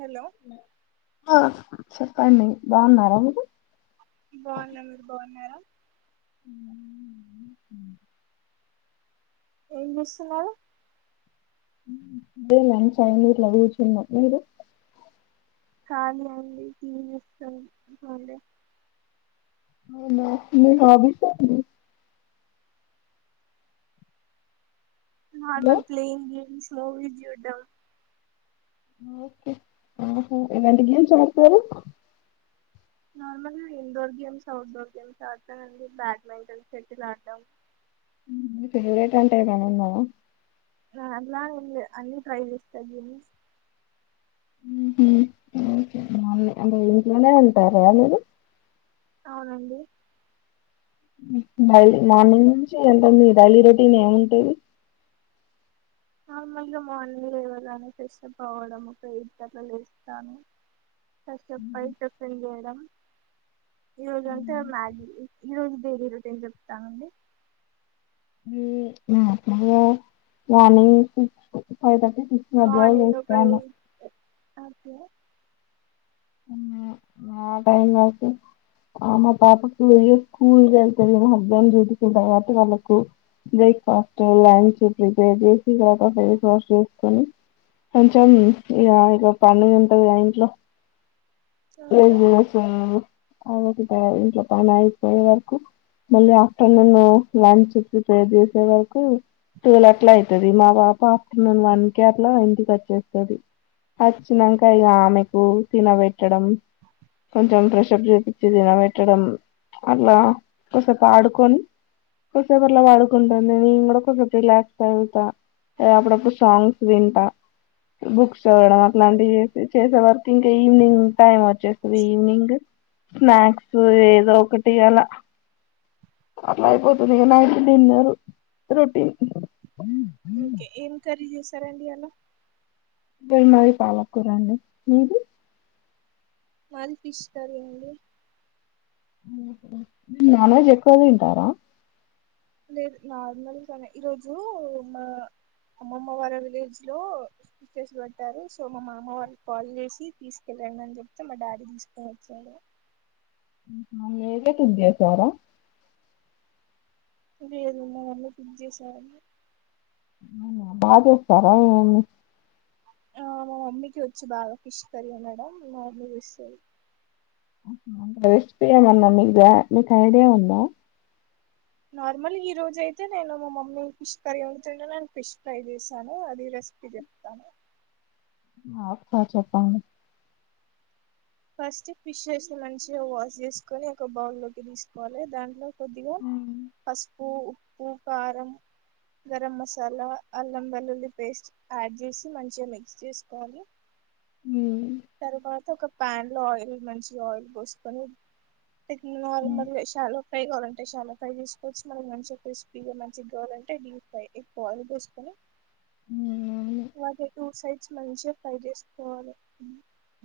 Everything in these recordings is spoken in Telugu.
హలో ఆ చెప్పండి బాగున్నారా మీరు బాగున్న మీరు బాగున్నారా ఉ [inaudible] ఏమిజేస్తున్నారు అదే లంచ్ అయ్యింది ఇట్ల కూర్చున్నా మీరు కాళీ అండి దవనస్తం అంటే వునా నహవిసడి hello normal playing games movie చూడ్డం ఓహ ఎలాంటి గేమ్స్ ఆడతారు నార్మల్గా ఇండోర్ గేమ్స్ అవుట్డోర్ గేమ్స్ ఆడతానండి బ్యాడ్మింటన్ సెటిల్ ఆడటం ఫేవరేట్ అంటే ఏమన్నా ఉందా అలా అన్ని ట్రై చేస్తారు జీనిస్ అంటే ఇంట్లోనే ఉంటారా మీరు అవునండి డైలీ మార్నింగ్ నుంచి ఎంతంది డైలీ రొటీన్ ఏముంటాది నార్మల్గా మ అందర ఏవజనా ఫెస్ప్ అవ్వడం ఒక ఇట్ట్ల లేస్తాను ఫెస్ప్ అయి టిఫన్ చేయడం ఈరోజు అంటే మ్యాగీ ఈరోజు బేర రొటీని చెప్తానండి ని ఫైత ష్ మధ మార్నింగ్ ఒక వష్టను ఎయిట్ ఓకే ఉను ఆ టైం కాస మా పాపకు వెయ స్కూల్ వెళ్తుంది మా హస్బెండ్ చూసుకుంటారు కాబట్టి వాళ్ళకు బ్రేక్ఫాస్ట్ లంచ్ ప్రిపేర్ చేసి తక ఫేస్ వాష్ చేసుకొని కొంచెం ఇక ఇక పడు ఉంటంది ఆ ఇంట్లో సరే లే సట ఇంట్లో పని అయిపోయే వరకు మళ్ళీ ఆఫ్టర్నూన్ లంచ్ ప్రిపేర్ చేసే వరకు టూల అట్లా అవుతుంది మా పాప ఆఫ్టర్నూన్ వన్ కే అట్లా ఇంటికి వచ్చేస్తుంది వచ్చినాక ఇ ఆమెకు తినబెట్టడం కొంచెం ప్ర్రెషప్ చేయిచ్చి తినబట్టడం అట్లా ఒకసేపు ఆడుకొని కొసేపు అట్లా వాడుకుంటా నే కూడా కొసేపు రిలాక్స్ అయితా అప్పుడప్పుడు సాంగ్స్ వింటా బుక్స్ చడం ఓకే అట్లాంటివి చేసే వరకు ఇంకా ఈవవినింగ్ టైమ్ ఈవినింగ్ స్నాక్స్ ఏదో ఒకటి అలా అట్లా అయిపోతుంది ఇక నైట్ డిన్నర్ రొటీన్ ఓకే ఏం కర్రి చేసారు సరేడియాల ఇద్దడు మది పాలకుూరండి మీది మది ఫిష్ కర్రీ అండి నాన్వెజ్ ఎక్కువ తింటారా లేదు నార్మల్గానే ఈరోజు మా అమ్మమ్మ వారి విలేజ్ లో స్చర్స్ పెట్టారు సో మా అమ్మ వారికి కాల్ చేసి తీసుకెళ్ళడి అని చెప్తే మా డాడీ తీసుకొని వచ్చాడు నదేతు ఉంది చారా లేదు మా మమ్మీ కుక్ చేశారు బా చేస్తారా ఆ మా మమ్మీకి వచ్చి బాగా ఫిష్ కర్రీ మేడం నా అ తీస్తది రెస్పీ ఏమన్నా మీకు మీ ఐడియా ఉన్నా నార్మల్ ఈ రోజ అయితే నేను మా మమ్మీ ఫిష్ కర్రీ ఉంటతుంటే నేను ఫిష్ ఫ్రై చేశాను అది రెసిపీ చెప్తాను ఆక్కా చెప్పండి ఫస్ట్ ఫిష్ చేస్త మంచిగా వాష్ చేసుకొని ఒక బౌల్ లోకి తీసుకోవాలి దాంట్లో కోదిగా పస్ ఉప్పు ఉప్పు కారం గరం మసాలా అల్లం వెల్లుల్లి పేస్ట్ యాడ్ చేసి మంచిగా మిక్స్ చేసుకోవాలి తరువాత ఒక ప్యాన్ లో ఆయిల్ మంచి ఆయిల్ పోసుకొని నార్మల్షాలు ఫ్రై కావాలంటే చాలా ఫ్రై చేసుకోవచ్చు మనకి మంచిగా క్రిస్పీగా మంచిగా కావాలంటే డీప్ ఫ్రై ఎక్కువాల పోసుకొని వాగే టూ సైడ్ మంచిగా ఫై చేసుకోవాలి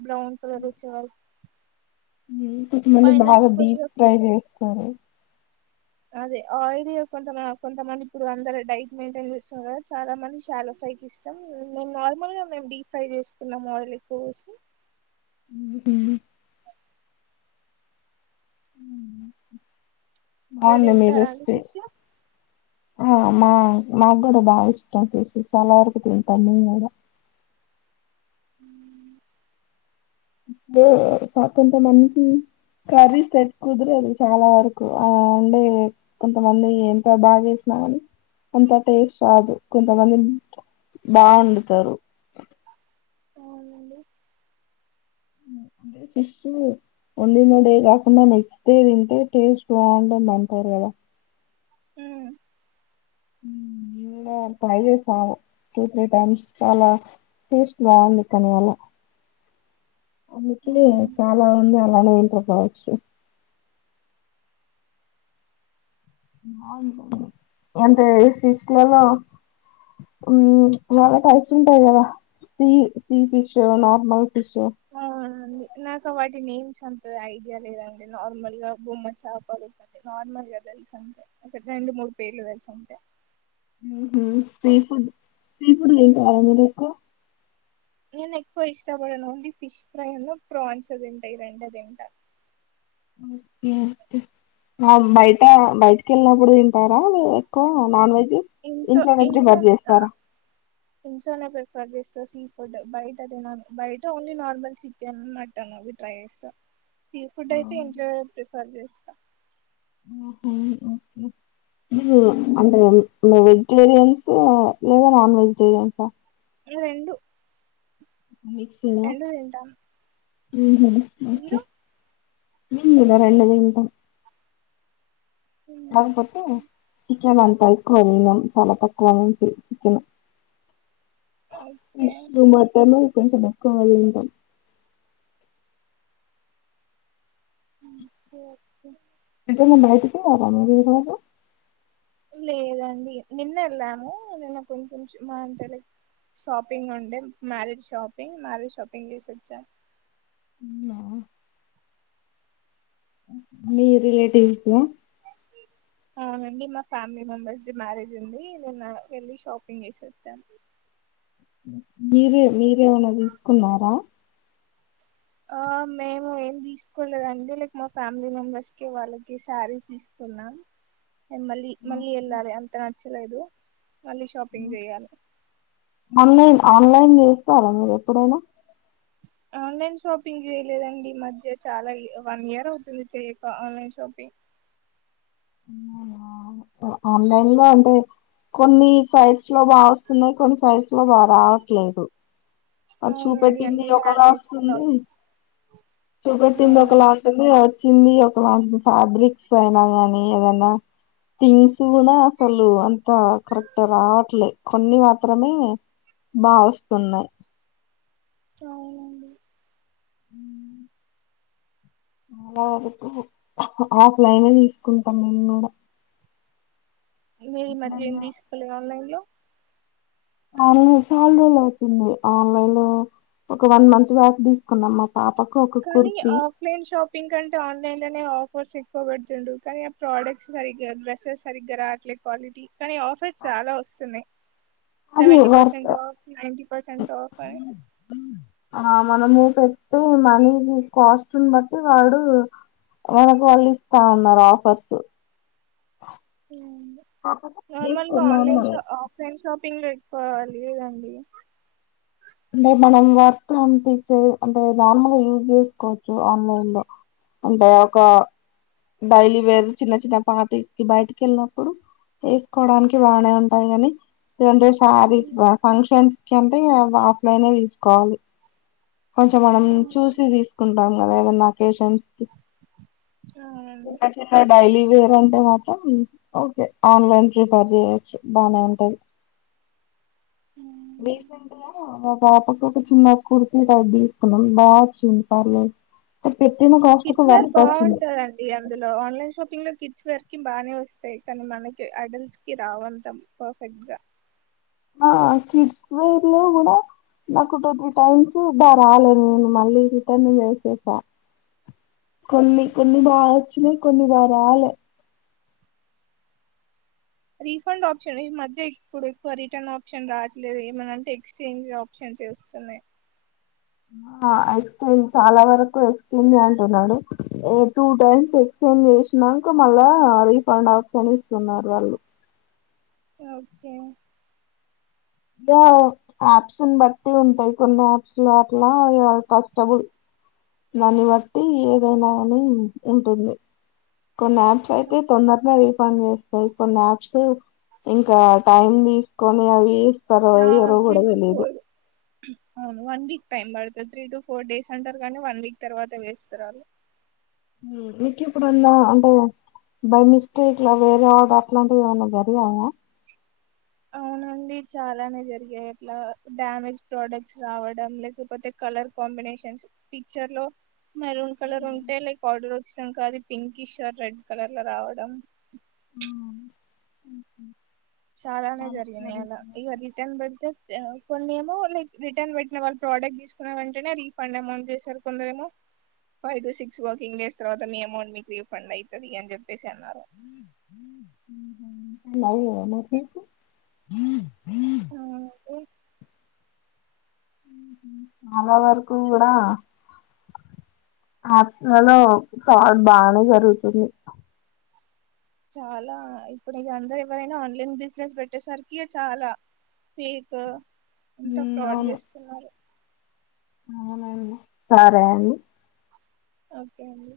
బ్రాౌన్ కలర్చ్చల్ అ మళ్ళీ బాగా డీప్ కొద్దిగా ఫ్రై చేస్తారు అదే ఆయిల్ కొంత కొంతమంది ఇప్పుడు అందరు డైట్ మెయింటైన్ చేస్తాం కదా చాలా మంది శాలలో ఫ్రై క ఇష్టాం మేము నార్మల్గా మేము డీప్ ఫ్రై చేసుకున్నాం ఆయిల్ ఎక్కువ వసి మీరు నన్న తింటారా అండి మీదస్తే ఫిష్ ఆ మా మాగ కూడా బాగా ఇష్టం చసి చాలా వరకు తింటాను నే కూడా హ ఇప్పుడు కొంతమంది కర్రీ సట్ కుదరేది చాలా వరకు ఆ ఉండే కొంతమంది ఎంత బాగా చేసినామని అంత టేస్ట్ రాదు కొంతమంది బా వండుతారు అవునండి అంటే ఫిష్ వడిన్న డే కాకుండా నెక్స్ట్ డే తింటే టేస్ట్ బాగుంటంది అంటారు కదా హమ్ ట్రై చేసాము టూ త్రీ టైమ్స్ చాలా టేస్ట్ బాగుంది కానీ అలా అందుకే అవునండి చాలా ఉంది అలానే వింట పోవచ్చు అంటే ఫిష్లలో చాలా టైస్ ఉంటాయి కదా sea sea fish normal fish అవునండి నాకు వాటి నేమ్స్ అంతది ఐడియా లేదండి నార్మల్ గా బొమ్మ చాపలుతుంది నార్మల్ గా తెలిసి అంటే అ రెండు మూడు పేర్లు తెలుసింటే సీ ఫుడ్ సీ ఫుడ్ం కాాల మీ లేకు నను ఎక్కువ ఇష్టపడడంంది ఫిష్ ఫ్రై ప్రోన్స్ అదింట ఈ రండ అదింట బయట బయటికి వెళ్ళినప్పుడు తింటారా ఎక్కువ నాన్ వెజ్ ఇంట్లో ఇంట్లోనేద ఇంట్లో బర్ ఆ చేస్తారా ఇంట్లోనే ప్రిఫర్ చేస్తా సీ ఫుడ్ బయట అద బయట ఓన్లీ నార్మల్ చికెన్ మటన్ అవి ట్రై చేస్తా సీ ఫుడ్ ఓహో, అయితే ఇంట్లోనే ప్రిఫర్ చేస్తా అంటే వెజిటేరియన్స్ లేదా నాన్ వెజిటేరియన్సా రెండు ఎండ తంటా హమ్ మీరు మీ ఇలో రెండదింంట కాపోతే చక మ కైక్వళం తల పక్వాలం ఓకే చపను మటను కొంత నొఖ వాంట చ్చే బైటకి రా లేదండి నిన్న వెళ్ళాము నేను కొంచెం మా ఇంతటి షాపింగ్ ఉండే మ్యారేడ్ షాపింగ్ మ్యారేడ్ షాపింగ్ చేసిచ్చాను అవునా? మీ రిలేటివ్స్ అవునండి మా ఫ్యామిలీ మెంబెర్స్ మ్యారేజ్ ఉంది నేను వెళ్ళి షాపింగ్ చేస వస్తాను మీరే మీరేమన్నా తీసుకున్నారా ఆ మేము ఏం తీసుకోలేదండి లైక్ మా ఫ్యామిలీ మెంబర్స్ కి వాళ్ళకి శారీస్ తీసుకున్నాం మళ్ళ మళ్ళీ వెల్ల ఆమె నచ్చలేదు మళ్ళీ షాపింగ్ చేయాలి ఆన్లైన్ ఆన్లైన్ చేస్తారా మీరు ఎప్పుడైనా ఆన్లైన్ షాపింగ్ చేయలేదండి ఈ మధ్య చాలా వన్ ఇయర్ అవుతుంది చెయక ఆన్లైన్ షాపింగ్ ఆన్లైన్ గా అంటే కొన్ని ఫై లో బాగా వస్తున్నాయి కొన్ని సైజు లో బాగా రావట్లేదు అవునండి చూపెట్టింది అన్ని ఒకలా డామేజ్ వస్తుంది చూపెట్టింది అవునండి ఒకలాంటంది వచ్చింది ఒకలాంటంది ఫ్యాబ్రిక్ పోైనా కాని ఏదన్నా జీన్స్ కూడా అసలు అంత కరెక్ట్ రావట్లేదు కొన్ని మాత్రమే బా వస్తున్నాయి అ ఉ అలా వరకు ఆఫ్లైన్ తీసుకుంటాం మేము కూడా మీ ఈ మధ్య ఏం ఎప్పుడన్నా తీసుకోలేదా ఆన్ల సాలరీలు అవుతుంది ఆన్లైన్ లో ఒక వన్ మంత్ బ్యాక్ తీసుకున్నాం పాపకు ఒక కానీ కుర్తి ఆఫ్లైన్ షాపింగ్ కంటే ఆన్లైన్ లోనే ఆఫ్ ఫర్స్ ఎక్కువ పెడుతుండు కానీ ఆ ప్రోడక్ట్స్ సరిగ్గా డ్రస్సెస్ సరిగ్గా రావట్లే క్వాలిటీ కానీ ఆఫర్స్ చాలా వస్తున్నాయి్ అది సెవెంటీ వర్త్ పసెట్ఫ్ ఆఫ్ నిన్నటి పర్సెంట్ ఆఫ్ ఆ మనము పెట్టి మనీ కాస్ట్ బట్టి వాడు మనకు వాళ్ళు ఇస్తా ఉన్నారు ఆఫర్స్ కాకపోతే నార్మల్ తీసుకోని online normal offline shopping ఎకి పోవాలిదండి అంటే మనం వర్తి అ అంటే నార్మల్గా యూస్ చేసుకోవచ్చు ఆన్లైన్ లో అంటే ఒక డైలీవేర్ చిన్న చిన్న పార్టీ కి బయటకి వెళ్ళినప్పుడు వేసుకోవడానికి బాగా ఉంటాయి కానీ శారీ ఫంక్షన్ కి అంటే మనమే తీసుకోవాలి కొంచెం మనం చూసి తీసుకున్నాం అంటే అవునండి అక్కకు కి డైలీ లై ప్రిపర్యచ్చు బాగా ఉంటట్ పాప ఒక చిన్న కు తీర్క బాగా వచ్చింది పర్లేదు పెట్టిన కాస్ట్ కు కిడ్స్ వేర్ వర్త్ వచ్చింది బాగుంటారంండి అందులో ఆన్లైన్ షాపింగ్ లో కి కిడ్స్ వేర్కి బాగానే వస్తాయి కానీ మనకి అడల్ట్ కి రాదు అంత పర్ఫెక్ట్ గా ఆ కిడ్స్ వేర్ లో కూడా నాకు టూ త్రీ టైమ్స్ రాలేదు నేను మళ్ళీ రిటన్ చేసేసా కొన్ని కొన్ని బాగా వచ్చినా కొన్ని బాగా రాలే రీఫండ్ ఆప్షన్ ఈ మధ్య ఇప్పుడు ఎక్కువ రిటర్న్ ఆప్షన్ రావట్లేదు ఏమనంటే ఎక్చేంజ్ ఆప్షన్స్ వస్తున్నాయి ఎక్చేంజ్ చాలా వరకు ఎక్చేంజ్ అంటున్నాడు ఏ టూ టైమ్స్ ఎక్చేంజ్ చేసినాక మళ్ళా రీఫండ్ ఆప్షన్ ఇస్తున్నారు వాళ్ళు ఓకే ఇక ఆప్షన్ బట్లు ఉంటాయి కొన్ని యాప్స్ లో అట్లా కష్టబుల్ దాని వట్టి ఏదైనా అని ఉంటుంది కొన్ని యాప్స్ అయితే తొందరలో వీస్ పన్ను కొన్ని యాప్స్ ఇంకా టైమ్ తీసుకొని అవి నా తరవయి ఎవరో త్రీ గుడా టు తెలిదు ఫోర్ అవును వన్ వీక్ టైం పడుతది త్రీ టు ఫోర్ డేస్ అంటారు కానీ వన్ వీక్ తర్వాత వేస్తారు అళ్లు నికి ఇప్పుడన్నా అంటే బై మిస్టేక్లా వేరే ఆడ అట్లాంటివి ఏమన్నా జరిగాయా అవునండి చాలానే జరిగాయి అట్లా డ్యామేజ్ ప్రొడక్ట్స్ రావడం లేకపోతే కలర్ కాంబినేషన్స్ పిక్చర్ లో మెరూన్ కలర్ ఉంటే లైక్ ఆర్డర్ వచ్ ఇష్టం కాదు పింకిష్ ఆర్ రెడ్ కలర్ల రావడం చాలానే జరిగినాయి అల ఈగ రిటర్న్ బడ్జెట్ తెవు కొన్ని ఏమో లైక్ రిటర్న్ పెట్టిన వాళ్ళు ప్రోడక్ట్ తీసుకున్న వెంటేనే రీఫండ్ అమౌంట్ చేశారు కొందరు ఏమో five to six working days తర్వాత మీ అమౌంట్ మీకు రీఫండ్ అయితది అని చెప్పేసి అన్నారు లై అయ్యో న పింకు ఆ గీ చాలా వరకు కూడా ఆప్స్లలో ఫ్రాడ్ బానే జరుగుతుంది చాలా ఇప్పుడు ఇగ అందరు ఎవరైనా ఆన్లైన్ బిజినెస్ పెట్టేసరికి ఇగ చాలా పేక్ ఎంత ఉమ్ ఫ్రాడ్ అవును చేస్తున్నారు సరే అని ఓకే అండి